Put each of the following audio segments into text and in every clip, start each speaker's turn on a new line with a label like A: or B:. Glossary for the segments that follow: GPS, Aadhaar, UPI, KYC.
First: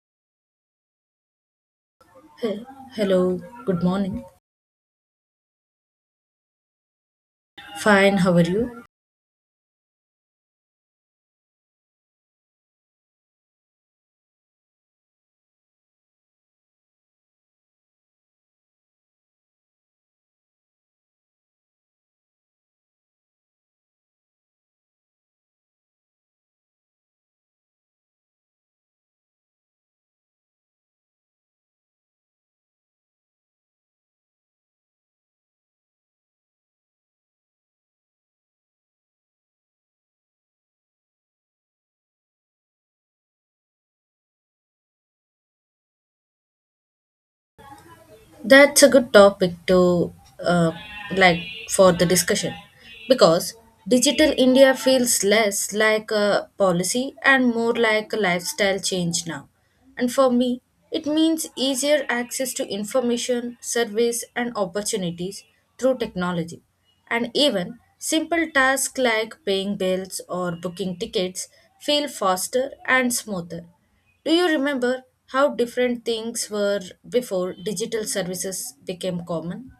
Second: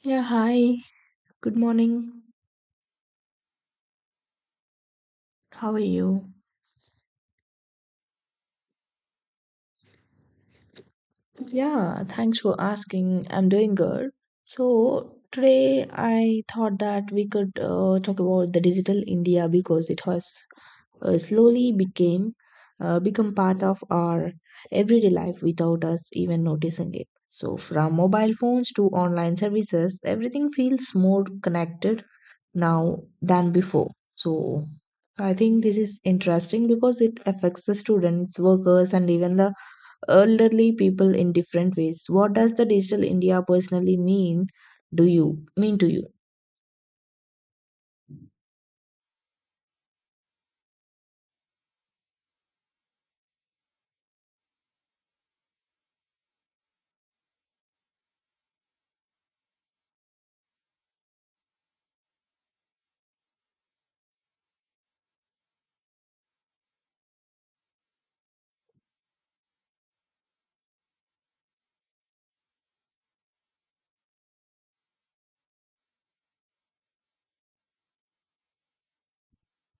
A: Yeah, hi. Good morning.
B: Hey, hello, good morning.
A: How are you?
B: Fine, how are you?
A: Yeah, thanks for asking. I'm doing good. So, today I thought that we could talk about the digital India because it has slowly became become part of our everyday life without us even noticing it. So, from mobile phones to online services, everything feels more connected now than before. So I think this is interesting because it affects the students, workers, and even the elderly people in different ways. What does the digital India personally mean? Do you mean to you?
B: That's a good topic to uh, like for the discussion, because digital India feels less like a policy and more like a lifestyle change now. And for me, it means easier access to information, service, and opportunities through technology. And even simple tasks like paying bills or booking tickets feel faster and smoother. Do you remember how different things were before digital services became common?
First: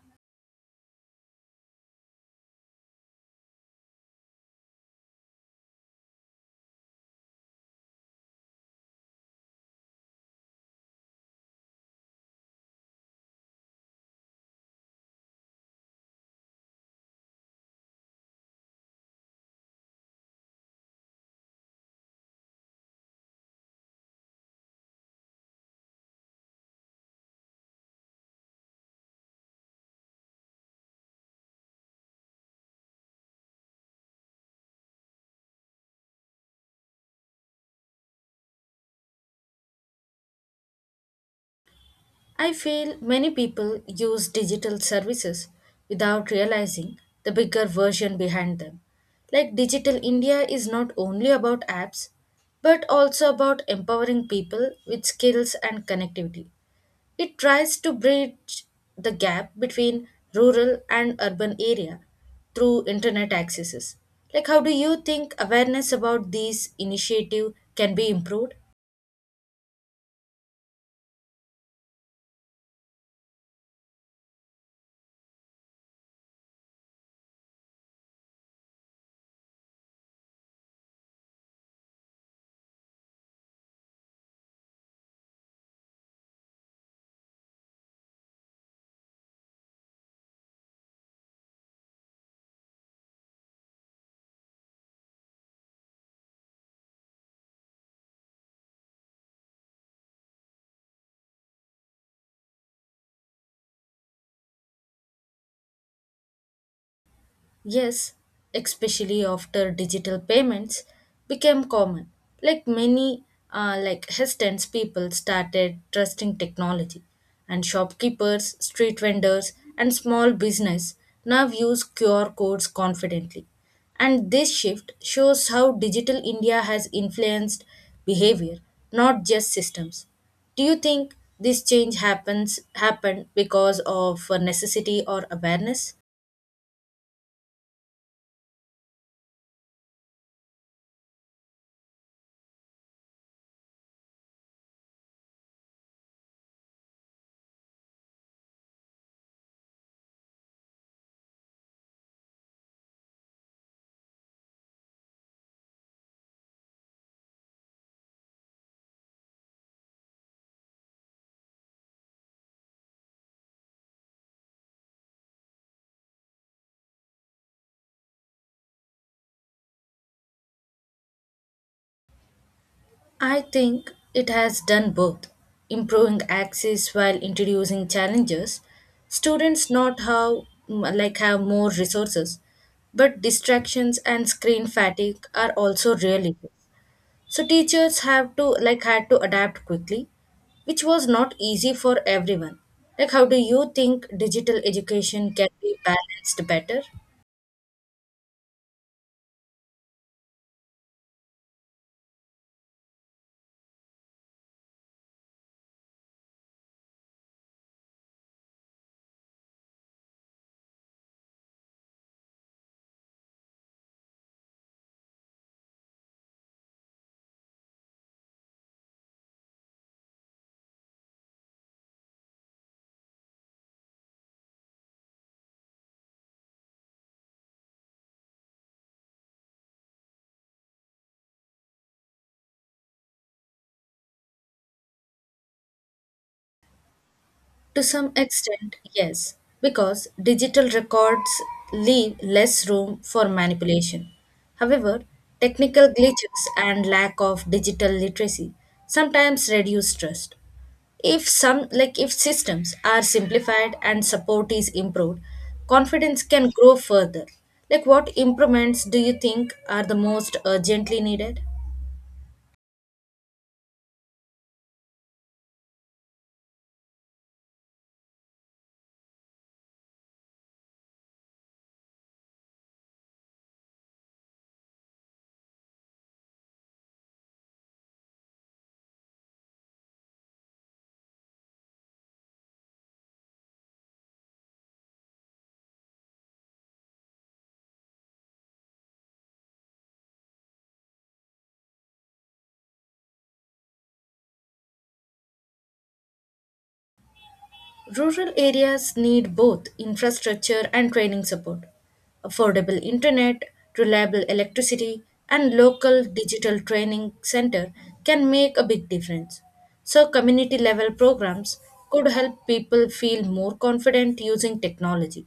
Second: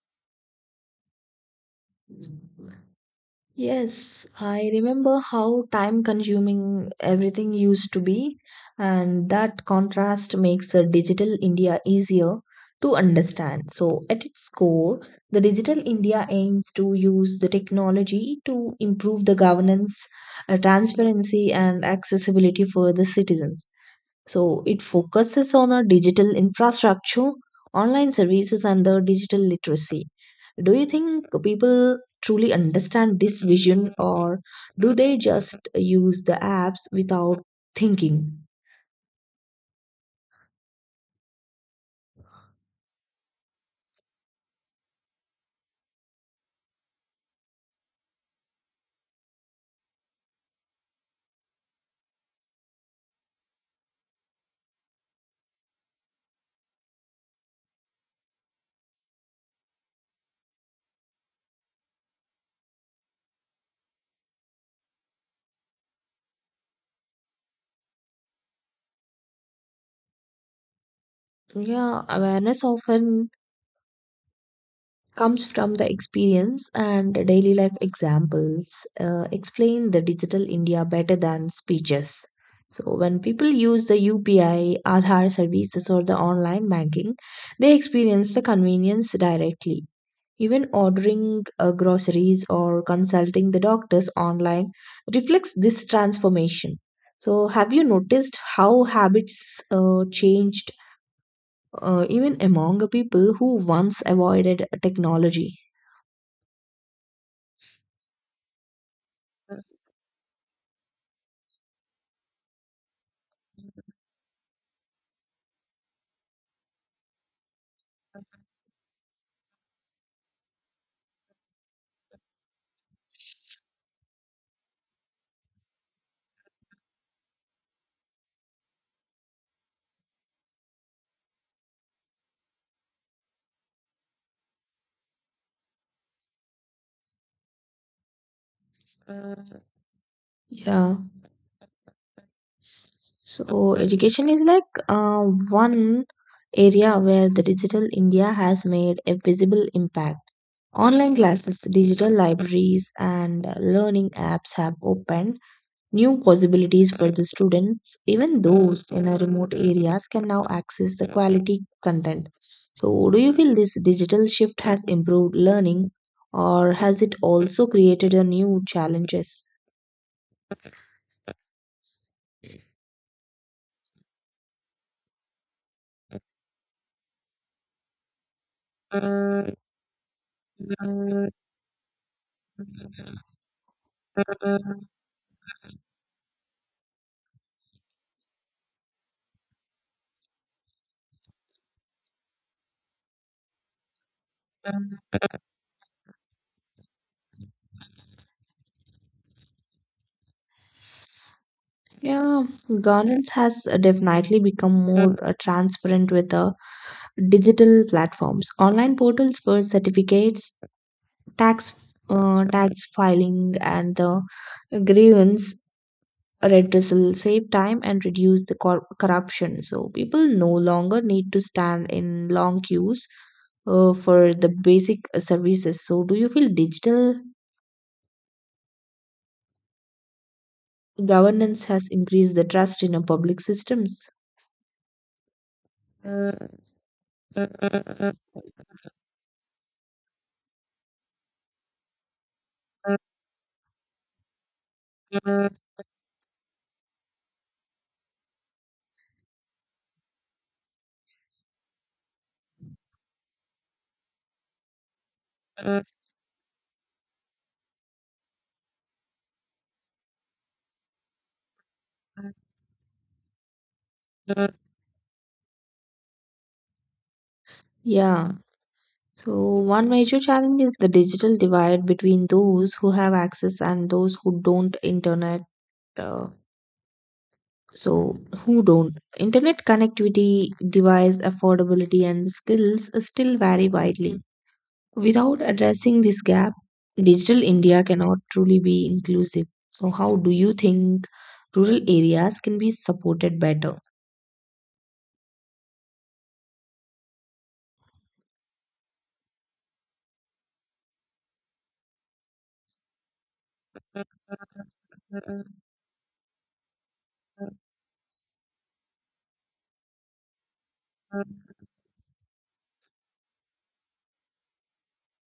A: Yes, I remember how time consuming everything used to be, and that contrast makes a digital India easier to understand. So, at its core, the digital India aims to use the technology to improve the governance, transparency, and accessibility for the citizens. So it focuses on our digital infrastructure, online services, and the digital literacy. Do you think people truly understand this vision, or do they just use the apps without thinking?
B: I feel many people use digital services without realizing the bigger version behind them. Like, Digital India is not only about apps, but also about empowering people with skills and connectivity. It tries to bridge the gap between rural and urban area through internet accesses. Like, how do you think awareness about these initiative can be improved?
A: Yeah, awareness often comes from the experience and daily life examples explain the digital India better than speeches. So, when people use the UPI, Aadhaar services, or the online banking, they experience the convenience directly. Even ordering groceries or consulting the doctors online reflects this transformation. So, have you noticed how habits changed even among the people who once avoided technology?
B: Yes, especially after digital payments became common. Like many like hesitant people started trusting technology, and shopkeepers, street vendors and small business now use QR codes confidently. And this shift shows how digital India has influenced behavior, not just systems. Do you think this change happens happened because of necessity or awareness?
A: Yeah. So education is like one area where the digital India has made a visible impact. Online classes, digital libraries, and learning apps have opened new possibilities for the students. Even those in remote areas can now access the quality content. So, do you feel this digital shift has improved learning, or has it also created a new challenges?
B: I think it has done both, improving access while introducing challenges. Students not how like have more resources, but distractions and screen fatigue are also real issues. So teachers have to like had to adapt quickly, which was not easy for everyone. Like, how do you think digital education can be balanced better?
A: Yeah, governance has definitely become more transparent with the digital platforms. Online portals for certificates, tax filing, and the grievance redressal save time and reduce the corruption. So people no longer need to stand in long queues for the basic services. So do you feel digital governance has increased the trust in our public systems?
B: To some extent, yes, because digital records leave less room for manipulation. However, technical glitches and lack of digital literacy sometimes reduce trust. If some like if systems are simplified and support is improved, confidence can grow further. Like, what improvements do you think are the most urgently needed?
A: Yeah. So, one major challenge is the digital divide between those who have access and those who don't internet. Uh, who don't? Internet connectivity, device affordability, and skills still vary widely. Without addressing this gap, digital India cannot truly be inclusive. So, how do you think rural areas can be supported better?
B: Rural areas need both infrastructure and training support. Affordable internet, reliable electricity, and local digital training center can make a big difference. So community level programs could help people feel more confident using technology.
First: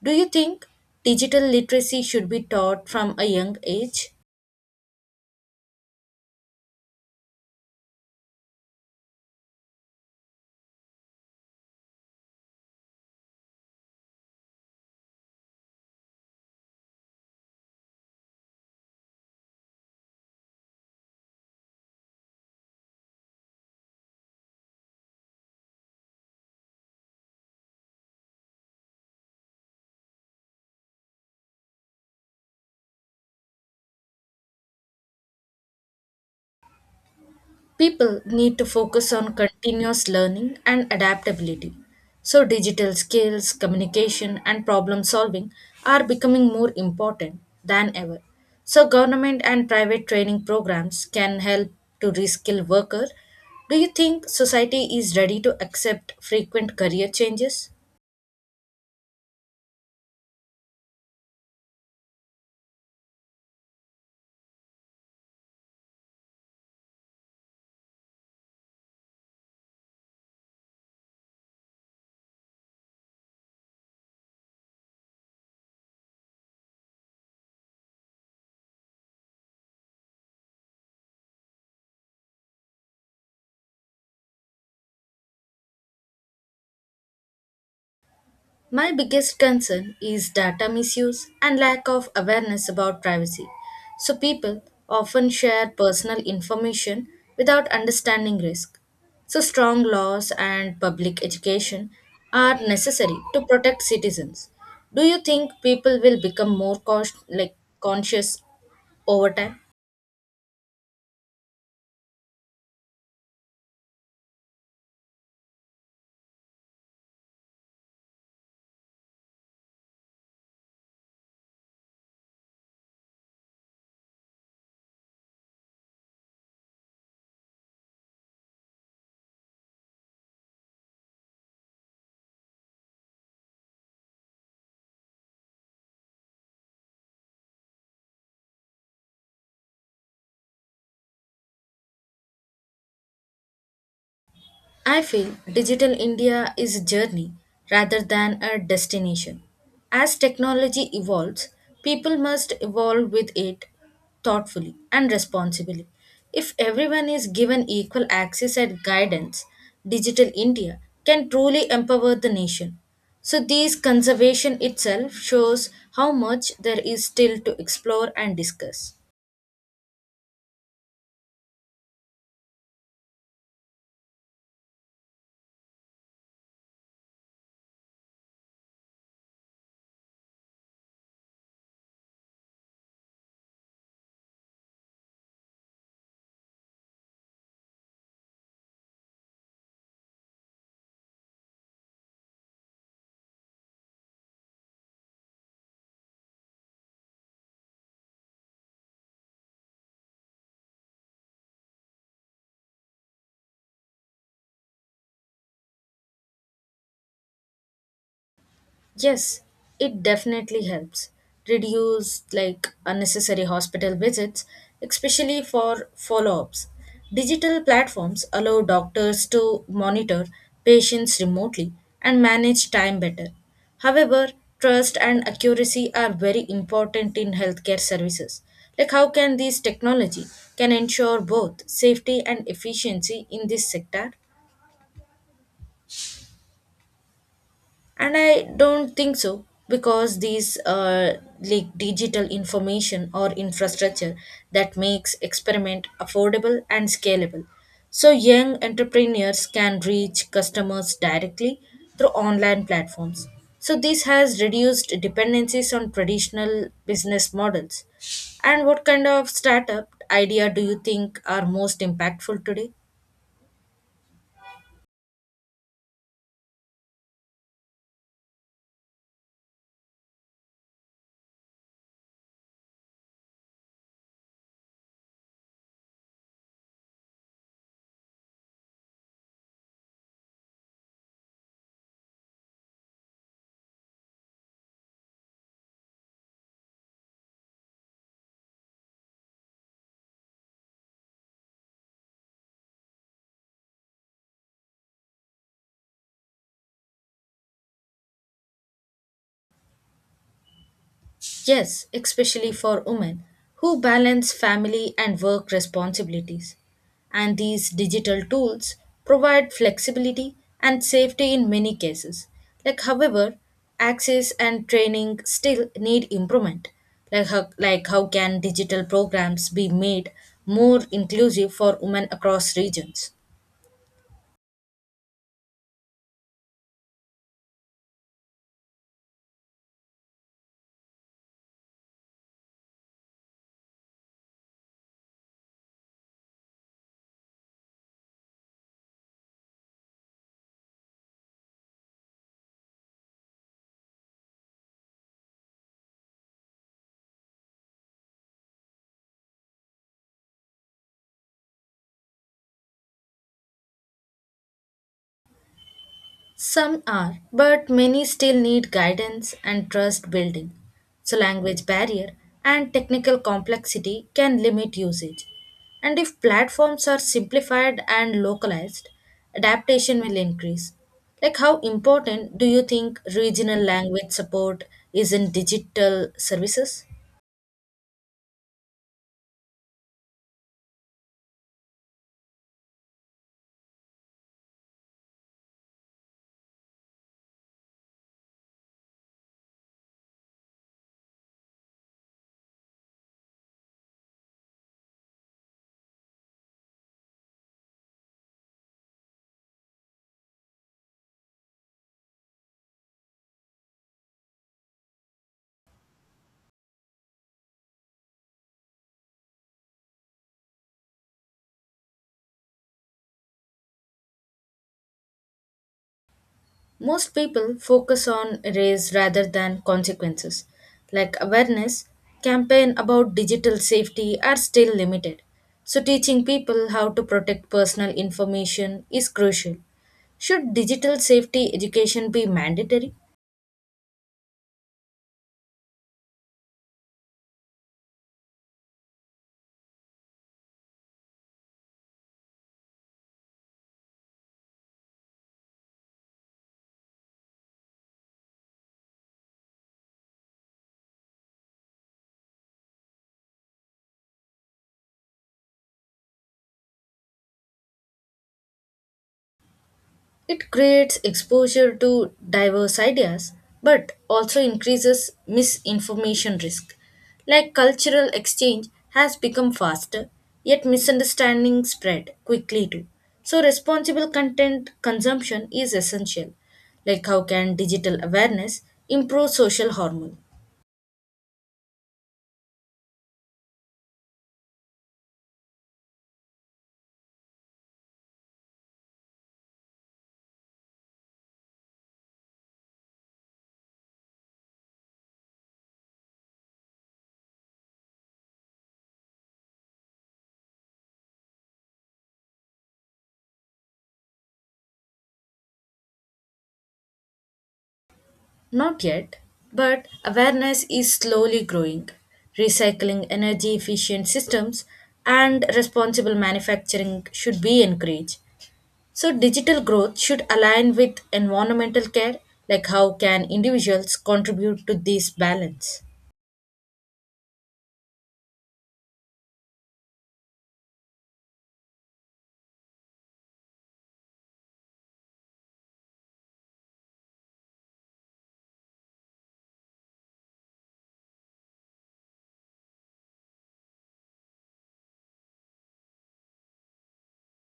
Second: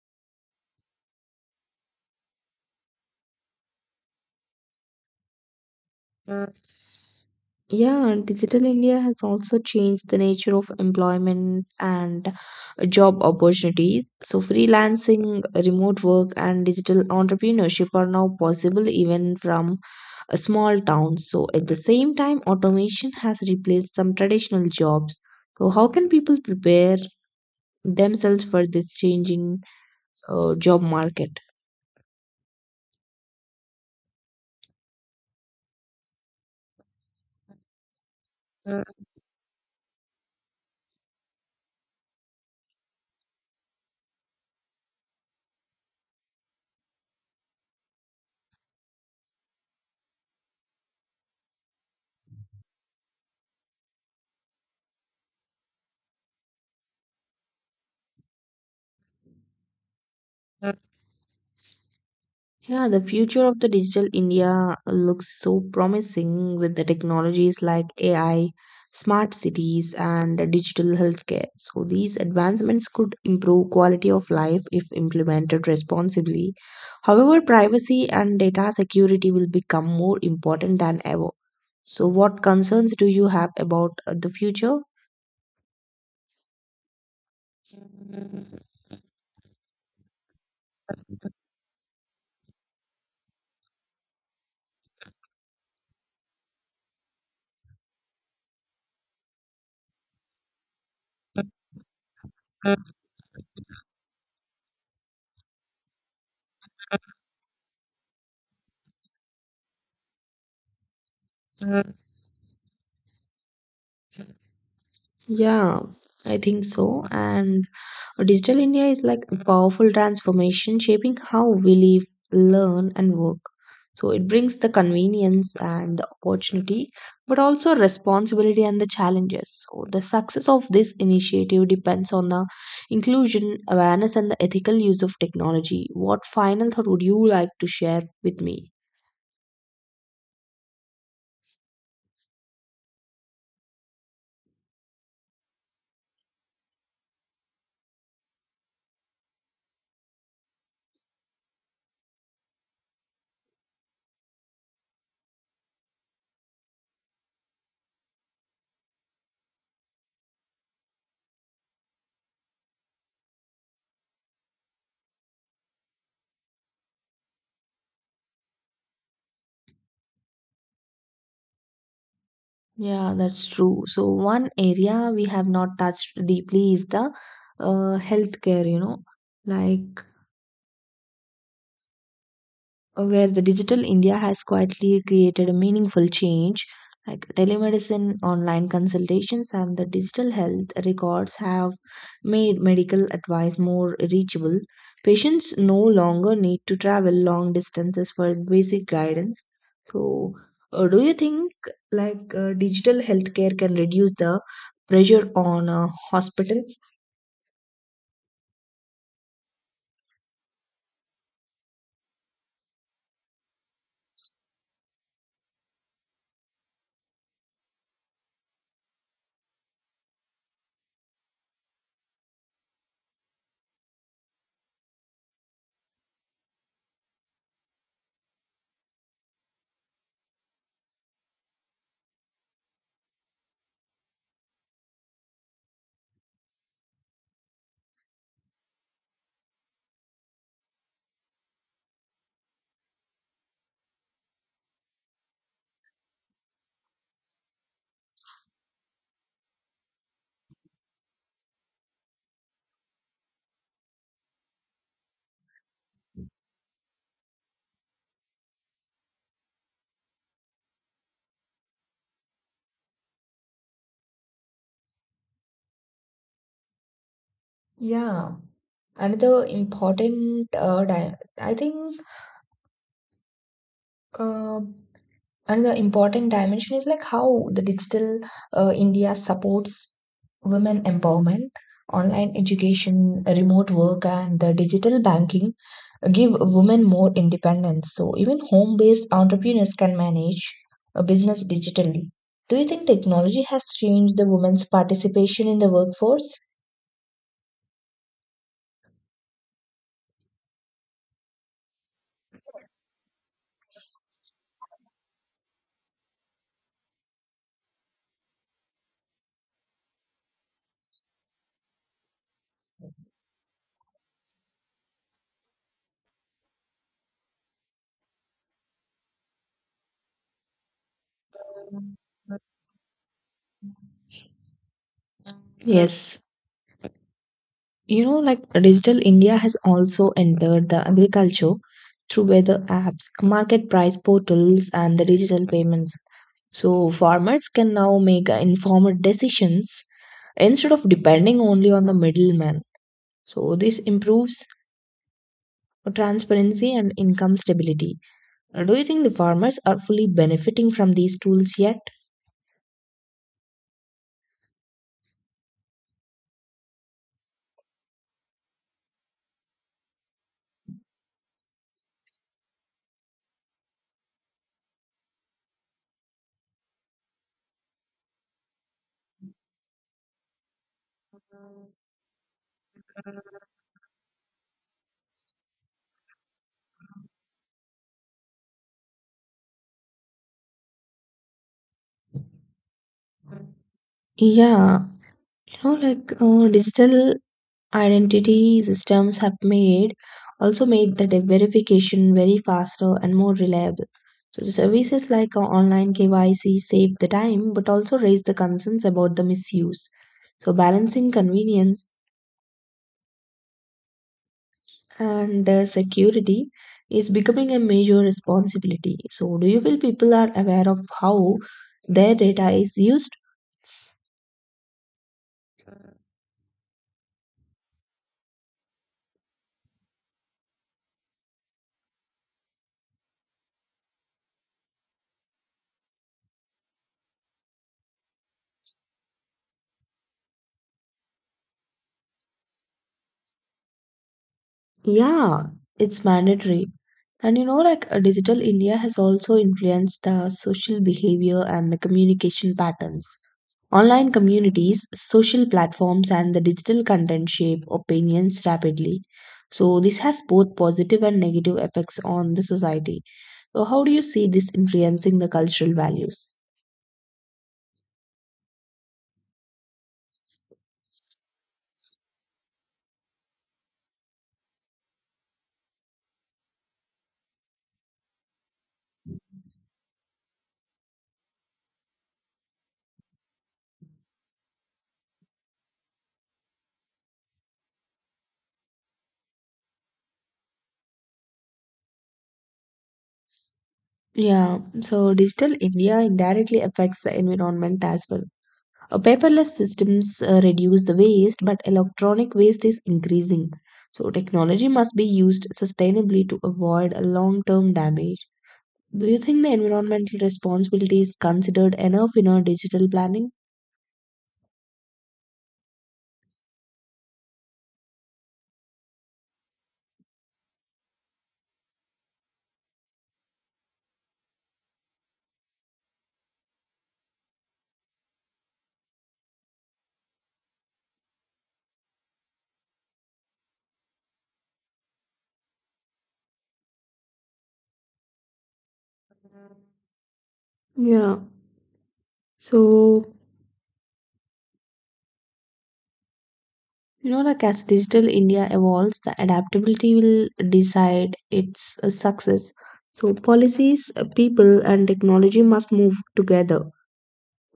B: Do you think digital literacy should be taught from a young age?
A: Uh, Yeah, Digital India has also changed the nature of employment and job opportunities. So, freelancing, remote work, and digital entrepreneurship are now possible even from a small town. So, at the same time, automation has replaced some traditional jobs. So, how can people prepare themselves for this changing job market?
B: People need to focus on continuous learning and adaptability. So, digital skills, communication, and problem solving are becoming more important than ever. So, government and private training programs can help to reskill workers. Do you think society is ready to accept frequent career changes?
A: Yeah, the future of the digital India looks so promising with the technologies like AI, smart cities, and digital healthcare. So, these advancements could improve quality of life if implemented responsibly. However, privacy and data security will become more important than ever. So, what concerns do you have about the future?
B: My biggest concern is data misuse and lack of awareness about privacy. So, people often share personal information without understanding risk. So, strong laws and public education are necessary to protect citizens. Do you think people will become more conscious over time?
A: Yeah, I think so. And Digital India is like a powerful transformation shaping how we live, learn, and work. So it brings the convenience and the opportunity, but also responsibility and the challenges. So the success of this initiative depends on the inclusion, awareness, and the ethical use of technology. What final thought would you like to share with me?
B: I feel digital India is a journey rather than a destination. As technology evolves, people must evolve with it thoughtfully and responsibly. If everyone is given equal access and guidance, digital India can truly empower the nation. So, this conservation itself shows how much there is still to explore and discuss.
A: Yeah, that's true. So one area we have not touched deeply is the healthcare, you know, like where the digital India has quietly created a meaningful change. Like telemedicine, online consultations, and the digital health records have made medical advice more reachable. Patients no longer need to travel long distances for basic guidance. So, do you think digital healthcare can reduce the pressure on hospitals?
B: Yes, it definitely helps. Reduce like unnecessary hospital visits, especially for follow-ups. Digital platforms allow doctors to monitor patients remotely and manage time better. However, trust and accuracy are very important in healthcare services. Like, how can this technology can ensure both safety and efficiency in this sector? And I don't think so, because these like digital information or infrastructure that makes experiment affordable and scalable, so young entrepreneurs can reach customers directly through online platforms. So this has reduced dependencies on traditional business models. And what kind of startup idea do you think are most impactful today?
A: Yeah, another important di- I think. Uh, Another important dimension is like how the digital India supports women empowerment. Online education, remote work, and the digital banking give women more independence. So even home-based entrepreneurs can manage a business digitally. Do you think technology has changed the women's participation in the workforce?
B: Yes, especially for women who balance family and work responsibilities. And these digital tools provide flexibility and safety in many cases. Like, however, access and training still need improvement. Like how can digital programs be made more inclusive for women across regions?
A: Yes, you know, like digital India has also entered the agriculture through weather apps, market price portals, and the digital payments. So farmers can now make informed decisions instead of depending only on the middleman. So this improves transparency and income stability. Do you think the farmers are fully benefiting from these tools yet?
B: Some are, but many still need guidance and trust building. So, language barrier and technical complexity can limit usage. And if platforms are simplified and localized, adaptation will increase. Like, how important do you think regional language support is in digital services?
A: Yeah, you know, digital identity systems have made also made the verification very faster and more reliable. So the services like online KYC save the time but also raise the concerns about the misuse. So balancing convenience and security is becoming a major responsibility. So do you feel people are aware of how their data is used?
B: Most people focus on race rather than consequences. Like, awareness campaign about digital safety are still limited. So teaching people how to protect personal information is crucial. Should digital safety education be mandatory?
A: Yeah, it's mandatory. And you know, digital India has also influenced the social behavior and the communication patterns. Online communities, social platforms, and the digital content shape opinions rapidly. So, this has both positive and negative effects on the society. So, how do you see this influencing the cultural values?
B: It creates exposure to diverse ideas but also increases misinformation risk. Like, cultural exchange has become faster, yet misunderstandings spread quickly too. So, responsible content consumption is essential. Like, how can digital awareness improve social harmony?
A: Yeah, so digital India indirectly affects the environment as well. Paperless systems reduce the waste, but electronic waste is increasing. So, technology must be used sustainably to avoid a long term damage. Do you think the environmental responsibility is considered enough in our digital planning?
B: Not yet, but awareness is slowly growing. Recycling, energy efficient systems, and responsible manufacturing should be encouraged. So, digital growth should align with environmental care. Like, how can individuals contribute to this balance?
A: Yeah. So, you know, like as digital India evolves, the adaptability will decide its success. So, policies, people, and technology must move together.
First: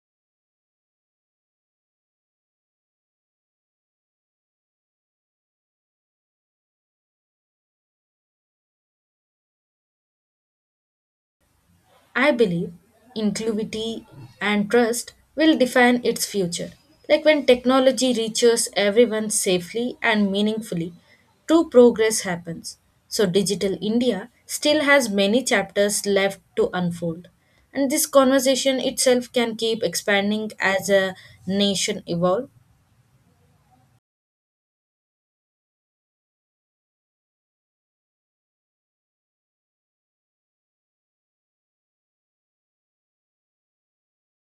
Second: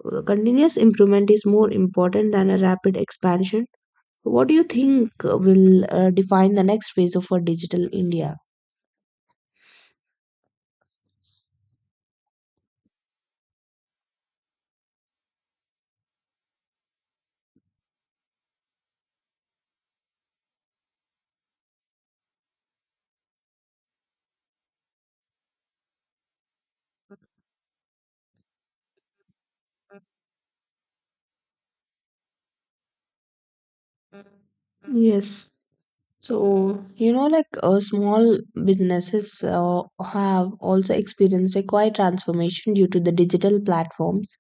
A: Continuous improvement is more important than a rapid expansion. What do you think will define the next phase of a digital India?
B: I believe inclusivity and trust will define its future. Like, when technology reaches everyone safely and meaningfully, true progress happens. So, Digital India still has many chapters left to unfold. And this conversation itself can keep expanding as a nation evolve.
A: Yes. So, you know, small businesses have also experienced a quiet transformation due to the digital platforms.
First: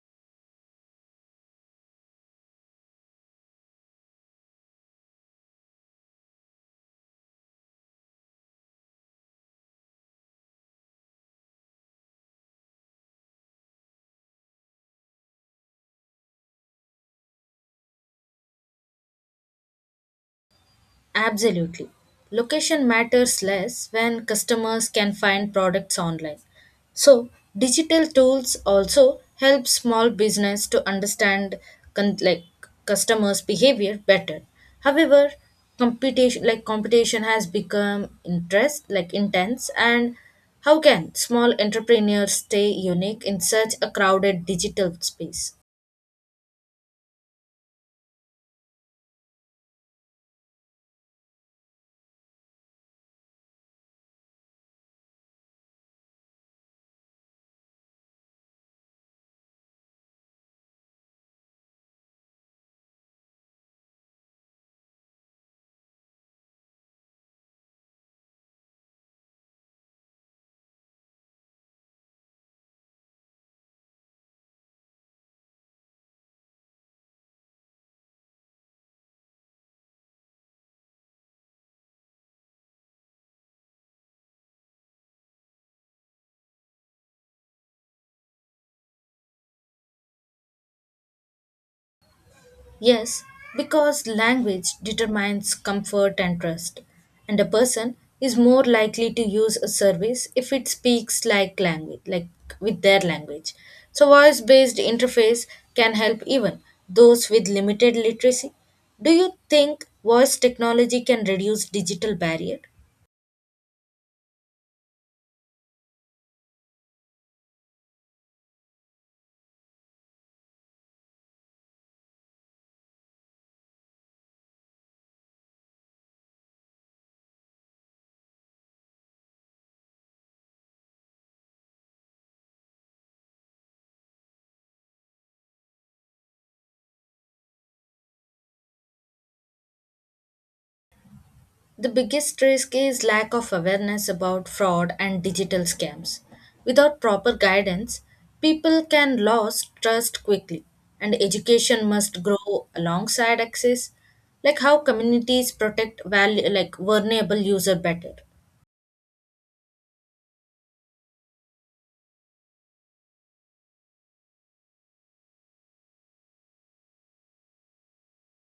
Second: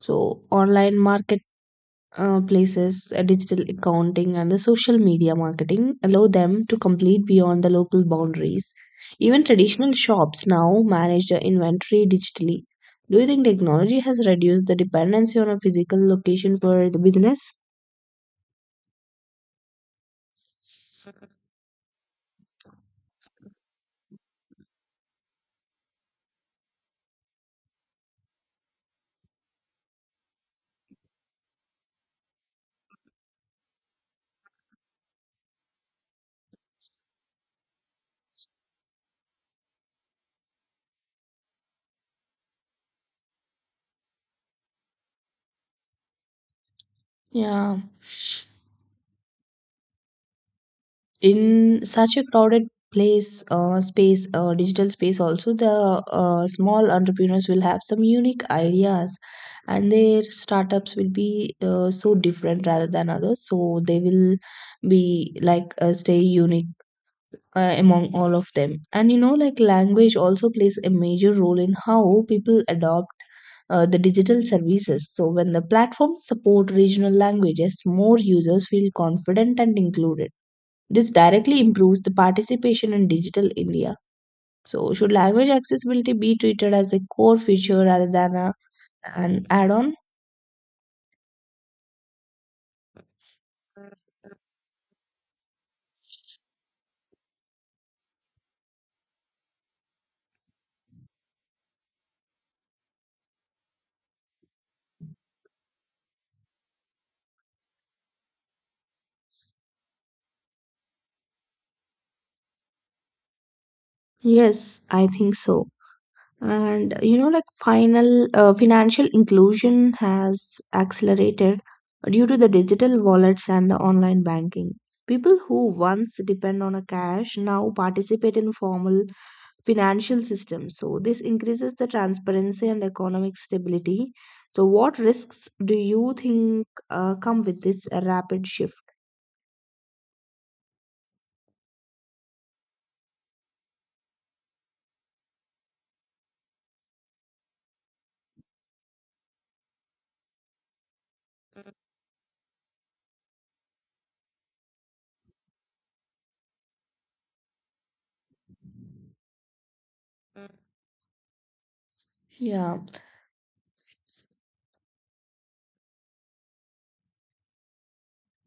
A: So, online market places, digital accounting, and the social media marketing allow them to compete beyond the local boundaries. Even traditional shops now manage their inventory digitally. Do you think technology has reduced the dependency on a physical location for the business?
B: Absolutely. Location matters less when customers can find products online. So, digital tools also help small business to understand con- like customers behavior better. However, competition has become interest like intense. And how can small entrepreneurs stay unique in such a crowded digital space?
A: Yeah. In such a crowded place space digital space also the small entrepreneurs will have some unique ideas, and their startups will be so different rather than others, so they will be stay unique among all of them. And you know like language also plays a major role in how people adopt the digital services. So, when the platforms support regional languages, more users feel confident and included. This directly improves the participation in digital India. So, should language accessibility be treated as a core feature rather than an add on?
B: Yes, because language determines comfort and trust, and a person is more likely to use a service if it speaks like language, like with their language. So, voice based interface can help even those with limited literacy. Do you think voice technology can reduce digital barrier?
A: Yes, I think so. And you know, like final financial inclusion has accelerated due to the digital wallets and the online banking. People who once depend on a cash now participate in formal financial system, so this increases the transparency and economic stability. So what risks do you think come with this rapid shift?
B: The biggest risk is lack of awareness about fraud and digital scams. Without proper guidance, people can lose trust quickly, and education must grow alongside access. Like, how communities protect value, like vulnerable user better?
A: Yeah,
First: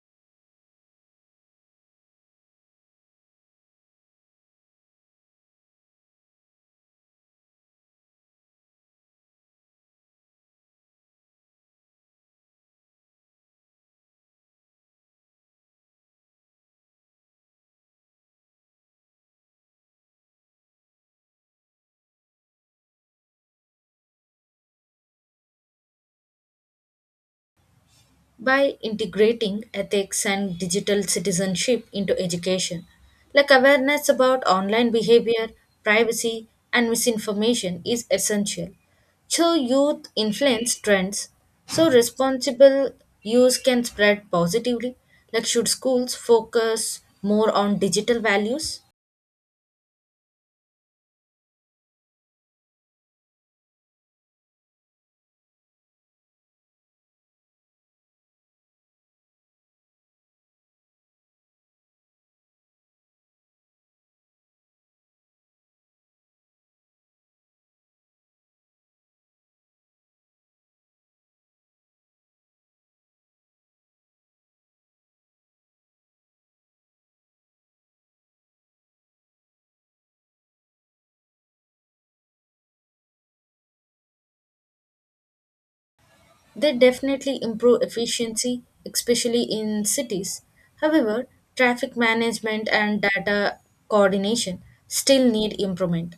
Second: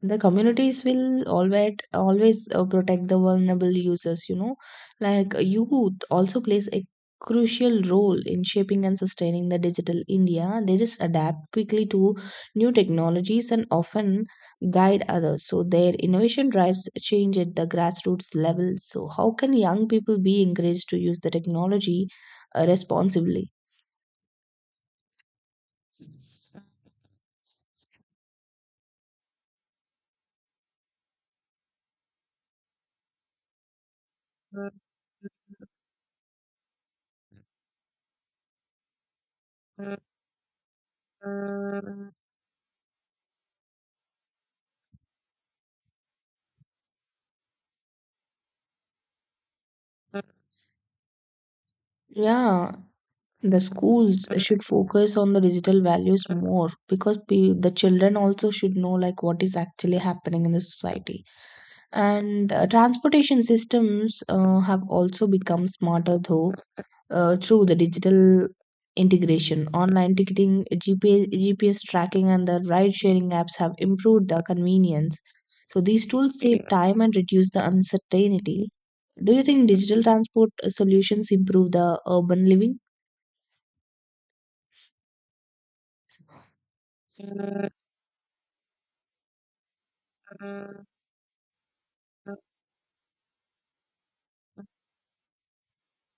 A: the communities will always protect the vulnerable users. You know, youth also plays a crucial role in shaping and sustaining the digital india. They just adapt quickly to new technologies and often guide others, so their innovation drives change at the grassroots level. So how can young people be encouraged to use the technology responsibly?
B: By integrating ethics and digital citizenship into education. Like, awareness about online behavior, privacy, and misinformation is essential. So, youth influence trends, so responsible use can spread positively. Like, should schools focus more on digital values?
A: Yeah. The schools should focus on the digital values more because the children also should know like what is actually happening in the society. And transportation systems have also become smarter though through the digital integration. Online ticketing, GPS, GPS tracking, and the ride sharing apps have improved the convenience. So these tools save time and reduce the uncertainty. Do you think digital transport solutions improve the urban living?
B: They definitely improve efficiency, especially in cities. However, traffic management and data coordination still need improvement.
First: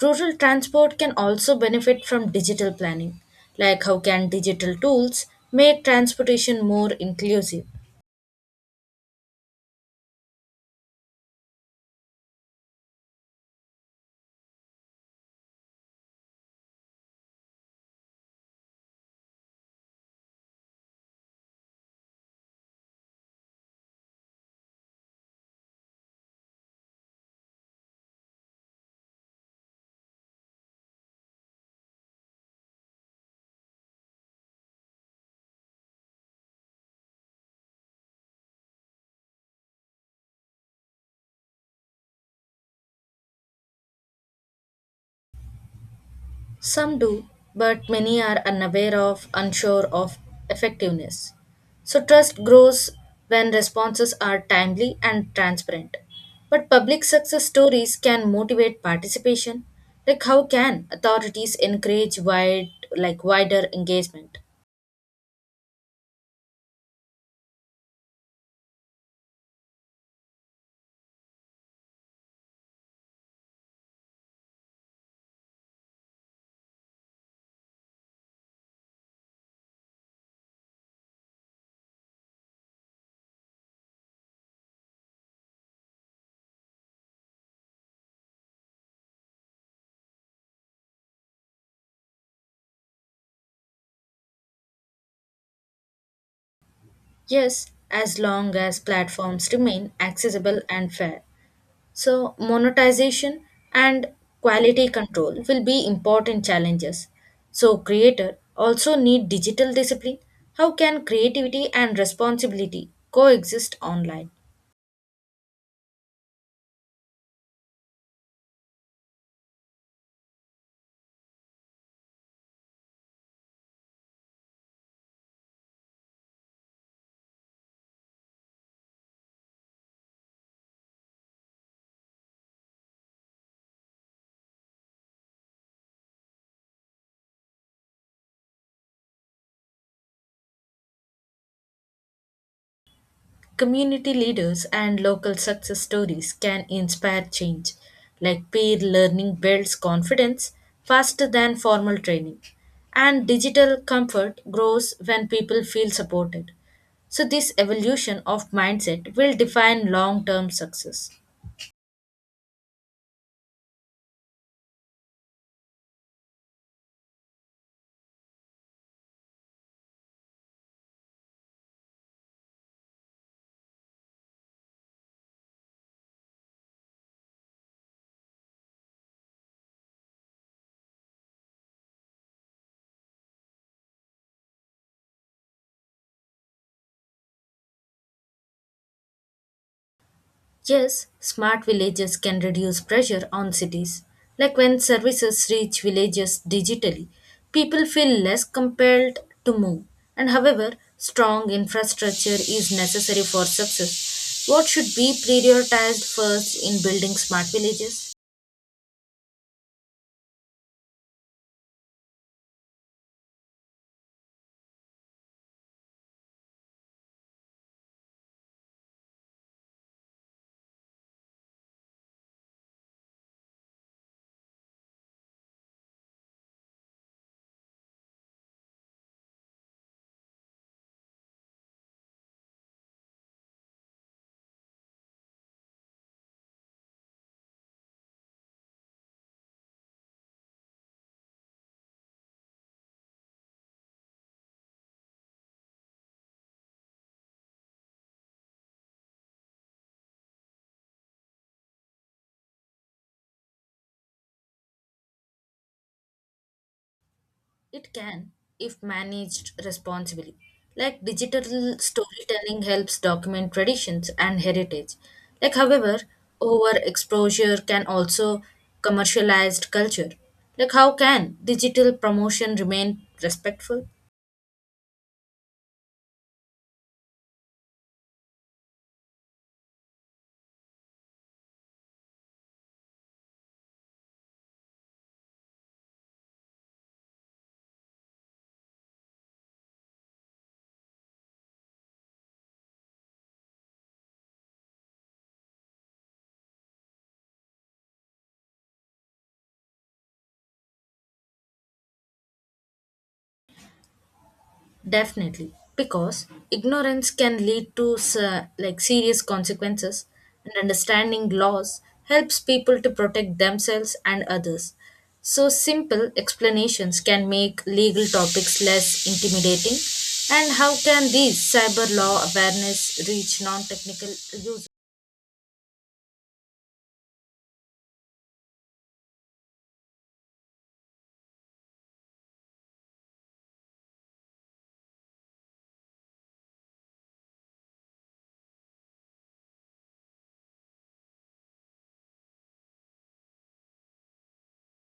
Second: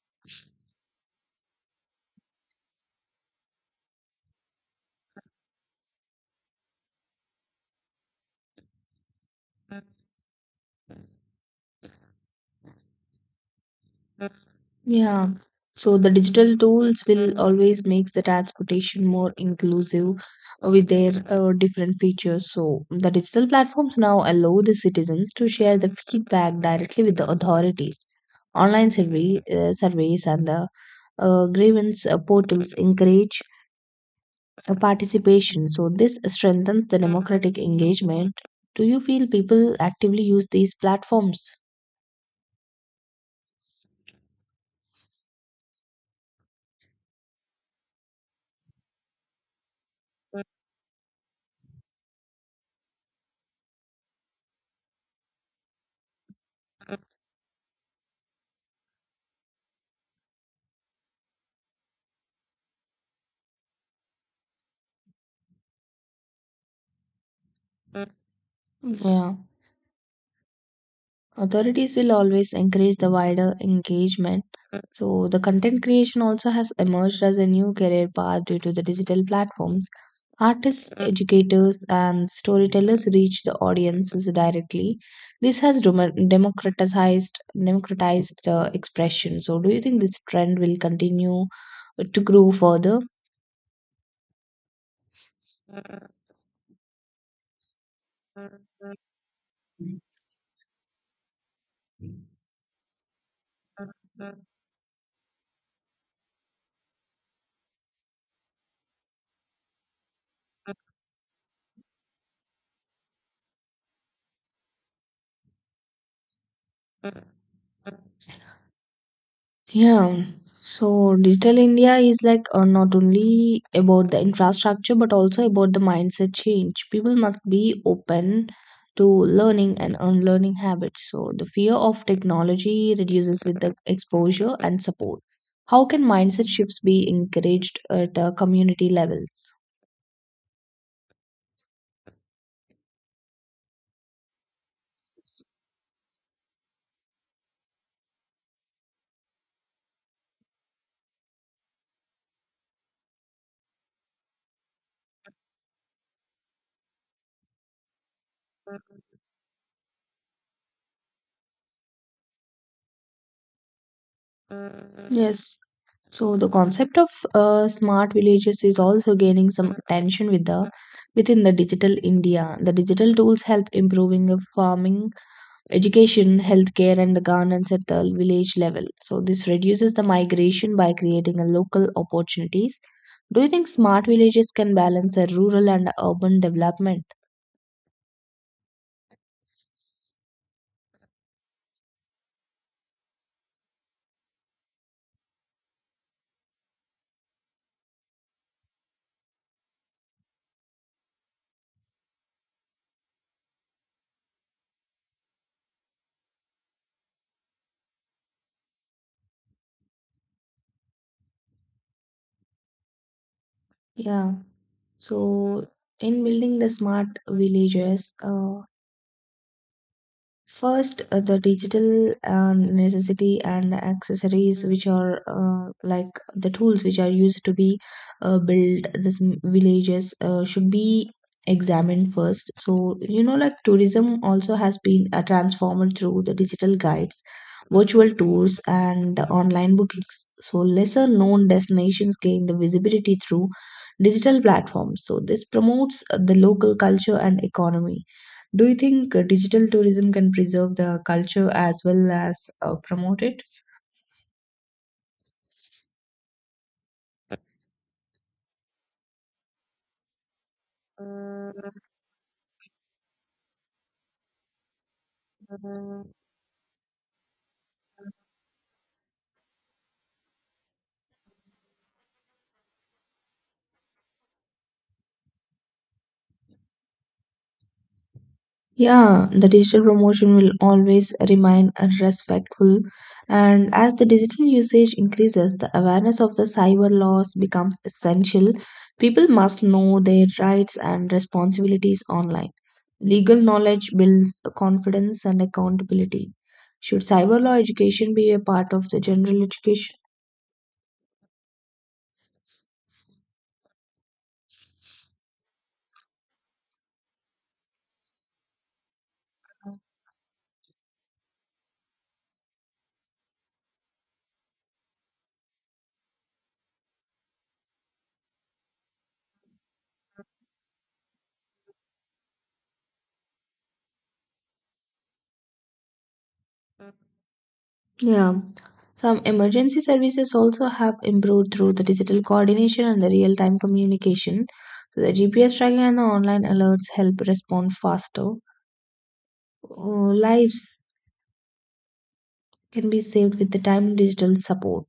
B: Rural transport can also benefit from digital planning. Like, how can digital tools make transportation more inclusive?
A: Yeah. So the digital tools will always make the transportation more inclusive with their different features. So the digital platforms now allow the citizens to share the feedback directly with the authorities. Online surveys and the grievance portals encourage participation. So this strengthens the democratic engagement. Do you feel people actively use these platforms?
B: Some do, but many are unaware of, unsure of effectiveness. So trust grows when responses are timely and transparent. But public success stories can motivate participation. Like, how can authorities encourage wider engagement?
A: Yeah. Authorities will always encourage the wider engagement. So, the content creation also has emerged as a new career path due to the digital platforms. Artists, educators, and storytellers reach the audiences directly. This has democratized the expression. So, do you think this trend will continue to grow further?
B: Yes, as long as platforms remain accessible and fair. So, monetization and quality control will be important challenges. So, creators also need digital discipline. How can creativity and responsibility coexist online?
A: Yeah. So digital India is like not only about the infrastructure but also about the mindset change. People must be open to learning and unlearning habits. So the fear of technology reduces with the exposure and support. How can mindset shifts be encouraged at community levels?
B: Community leaders and local success stories can inspire change. Like, peer learning builds confidence faster than formal training, and digital comfort grows when people feel supported. So, this evolution of mindset will define long term success.
A: Yes. So the concept of smart villages is also gaining some attention within the digital India. The digital tools help improving of farming, education, healthcare, and the governance at the village level. So this reduces the migration by creating a local opportunities. Do you think smart villages can balance a rural and urban development?
B: Yes, smart villages can reduce pressure on cities. Like, when services reach villages digitally, people feel less compelled to move. And however, strong infrastructure is necessary for success. What should be prioritized first in building smart villages?
A: Yeah. So in building the smart villages, first, the digital necessity and the accessories, which are like the tools which are used to be build this villages, should be examined first. So, you know, like tourism also has been transformed through the digital guides, virtual tours, and online bookings. So, lesser known destinations gain the visibility through digital platforms. So, this promotes the local culture and economy. Do you think digital tourism can preserve the culture as well as promote it?
B: It can, if managed responsibly. Like, digital storytelling helps document traditions and heritage. Like, however, overexposure can also commercialized culture. Like, how can digital promotion remain respectful?
A: Yeah, the digital promotion will always remain respectful, and as the digital usage increases, the awareness of the cyber laws becomes essential. People must know their rights and responsibilities online. Legal knowledge builds confidence and accountability. Should cyber law education be a part of the general education?
B: Definitely, because ignorance can lead to serious consequences, and understanding laws helps people to protect themselves and others. So simple explanations can make legal topics less intimidating. And how can these cyber law awareness reach non-technical users?
A: Yeah. Some emergency services also have improved through the digital coordination and the real time communication. So the GPS tracking and the online alerts help respond faster. Uh, lives can be saved with the timely digital support.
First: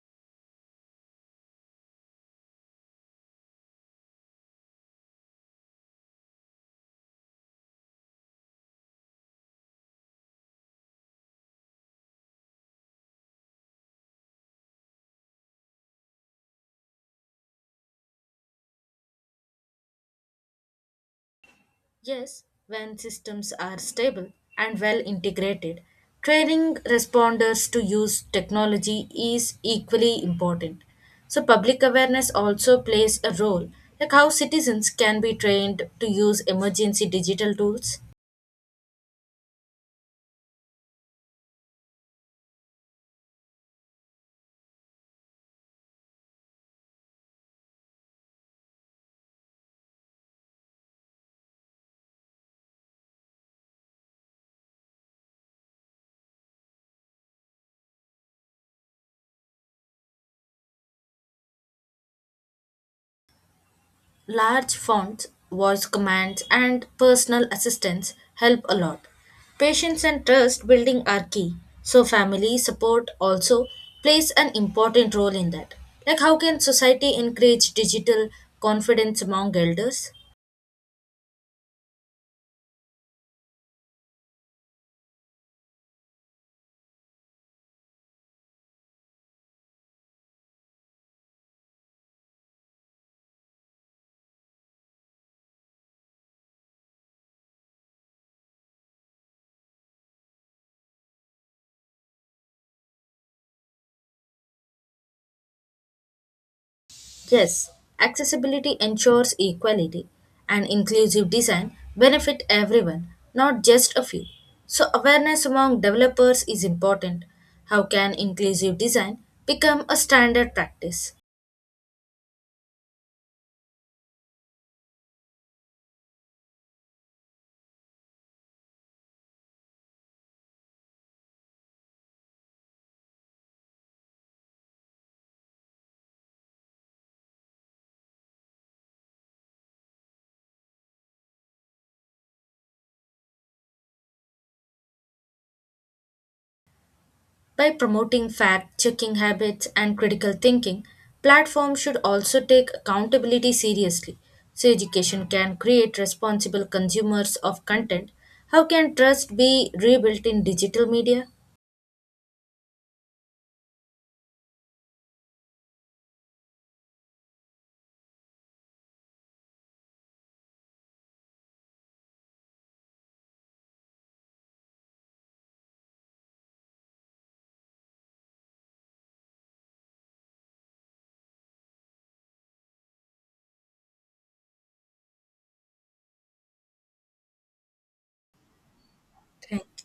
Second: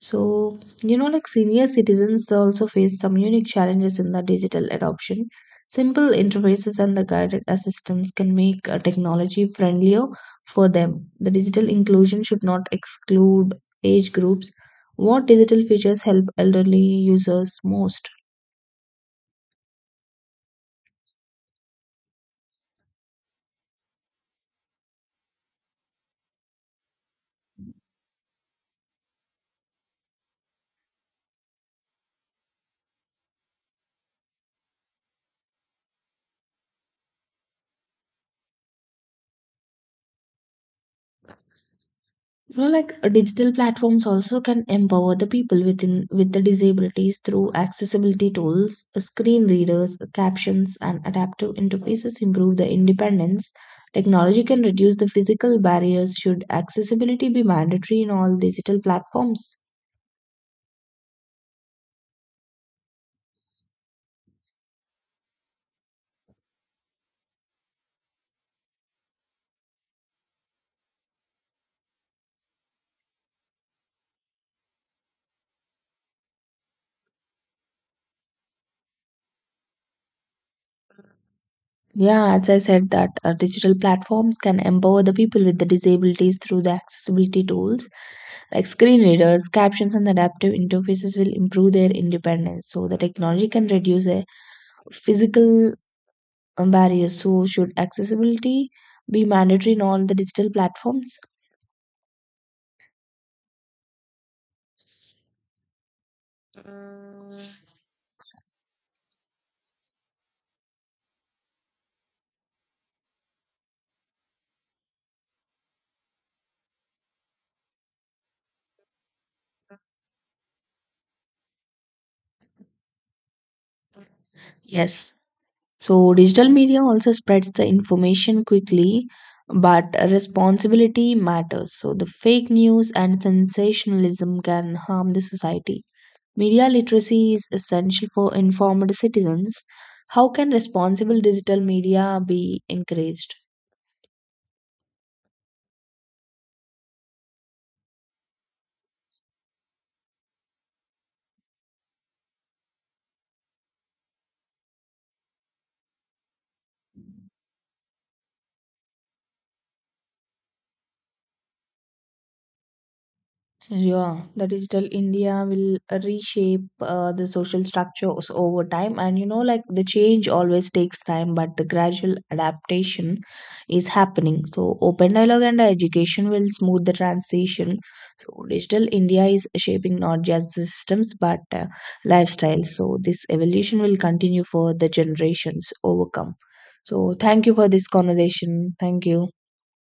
A: So, you know, like senior citizens also face some unique challenges in the digital adoption. Simple interfaces and the guided assistance can make technology friendlier for them. The digital inclusion should not exclude age groups. What digital features help elderly users most?
B: Yes, when systems are stable and well integrated, training responders to use technology is equally important. So, public awareness also plays a role. Like, how citizens can be trained to use emergency digital tools?
A: You know digital platforms also can empower the people with the disabilities through accessibility tools. Screen readers, captions and adaptive interfaces improve the independence. Technology can reduce the physical barriers. Should accessibility be mandatory in all digital platforms?
B: Large fonts, voice commands, and personal assistance help a lot. Patience and trust building are key, so family support also plays an important role in that. Like, how can society encourage digital confidence among elders?
A: Yeah, as I said that digital platforms can empower the people with the disabilities through the accessibility tools like screen readers, captions and adaptive interfaces will improve their independence. So the technology can reduce a physical barriers. So, should accessibility be mandatory in all the digital platforms?
B: Yes, accessibility ensures equality, and inclusive design benefit everyone, not just a few. So awareness among developers is important. How can inclusive design become a standard practice?
A: Yes. So, digital media also spreads the information quickly, but responsibility matters. So, the fake news and sensationalism can harm the society. Media literacy is essential for informed citizens. How can responsible digital media be encouraged?
B: By promoting fact-checking habits and critical thinking, platforms should also take accountability seriously. So education can create responsible consumers of content. How can trust be rebuilt in digital media?
A: Yeah, the digital India will reshape the social structures over time. And you know, like the change always takes time, but the gradual adaptation is happening. So, open dialogue and education will smooth the transition. So, digital India is shaping not just the systems but lifestyles. So, this evolution will continue for the generations overcome. So, thank you for this conversation. Thank you.
B: Thank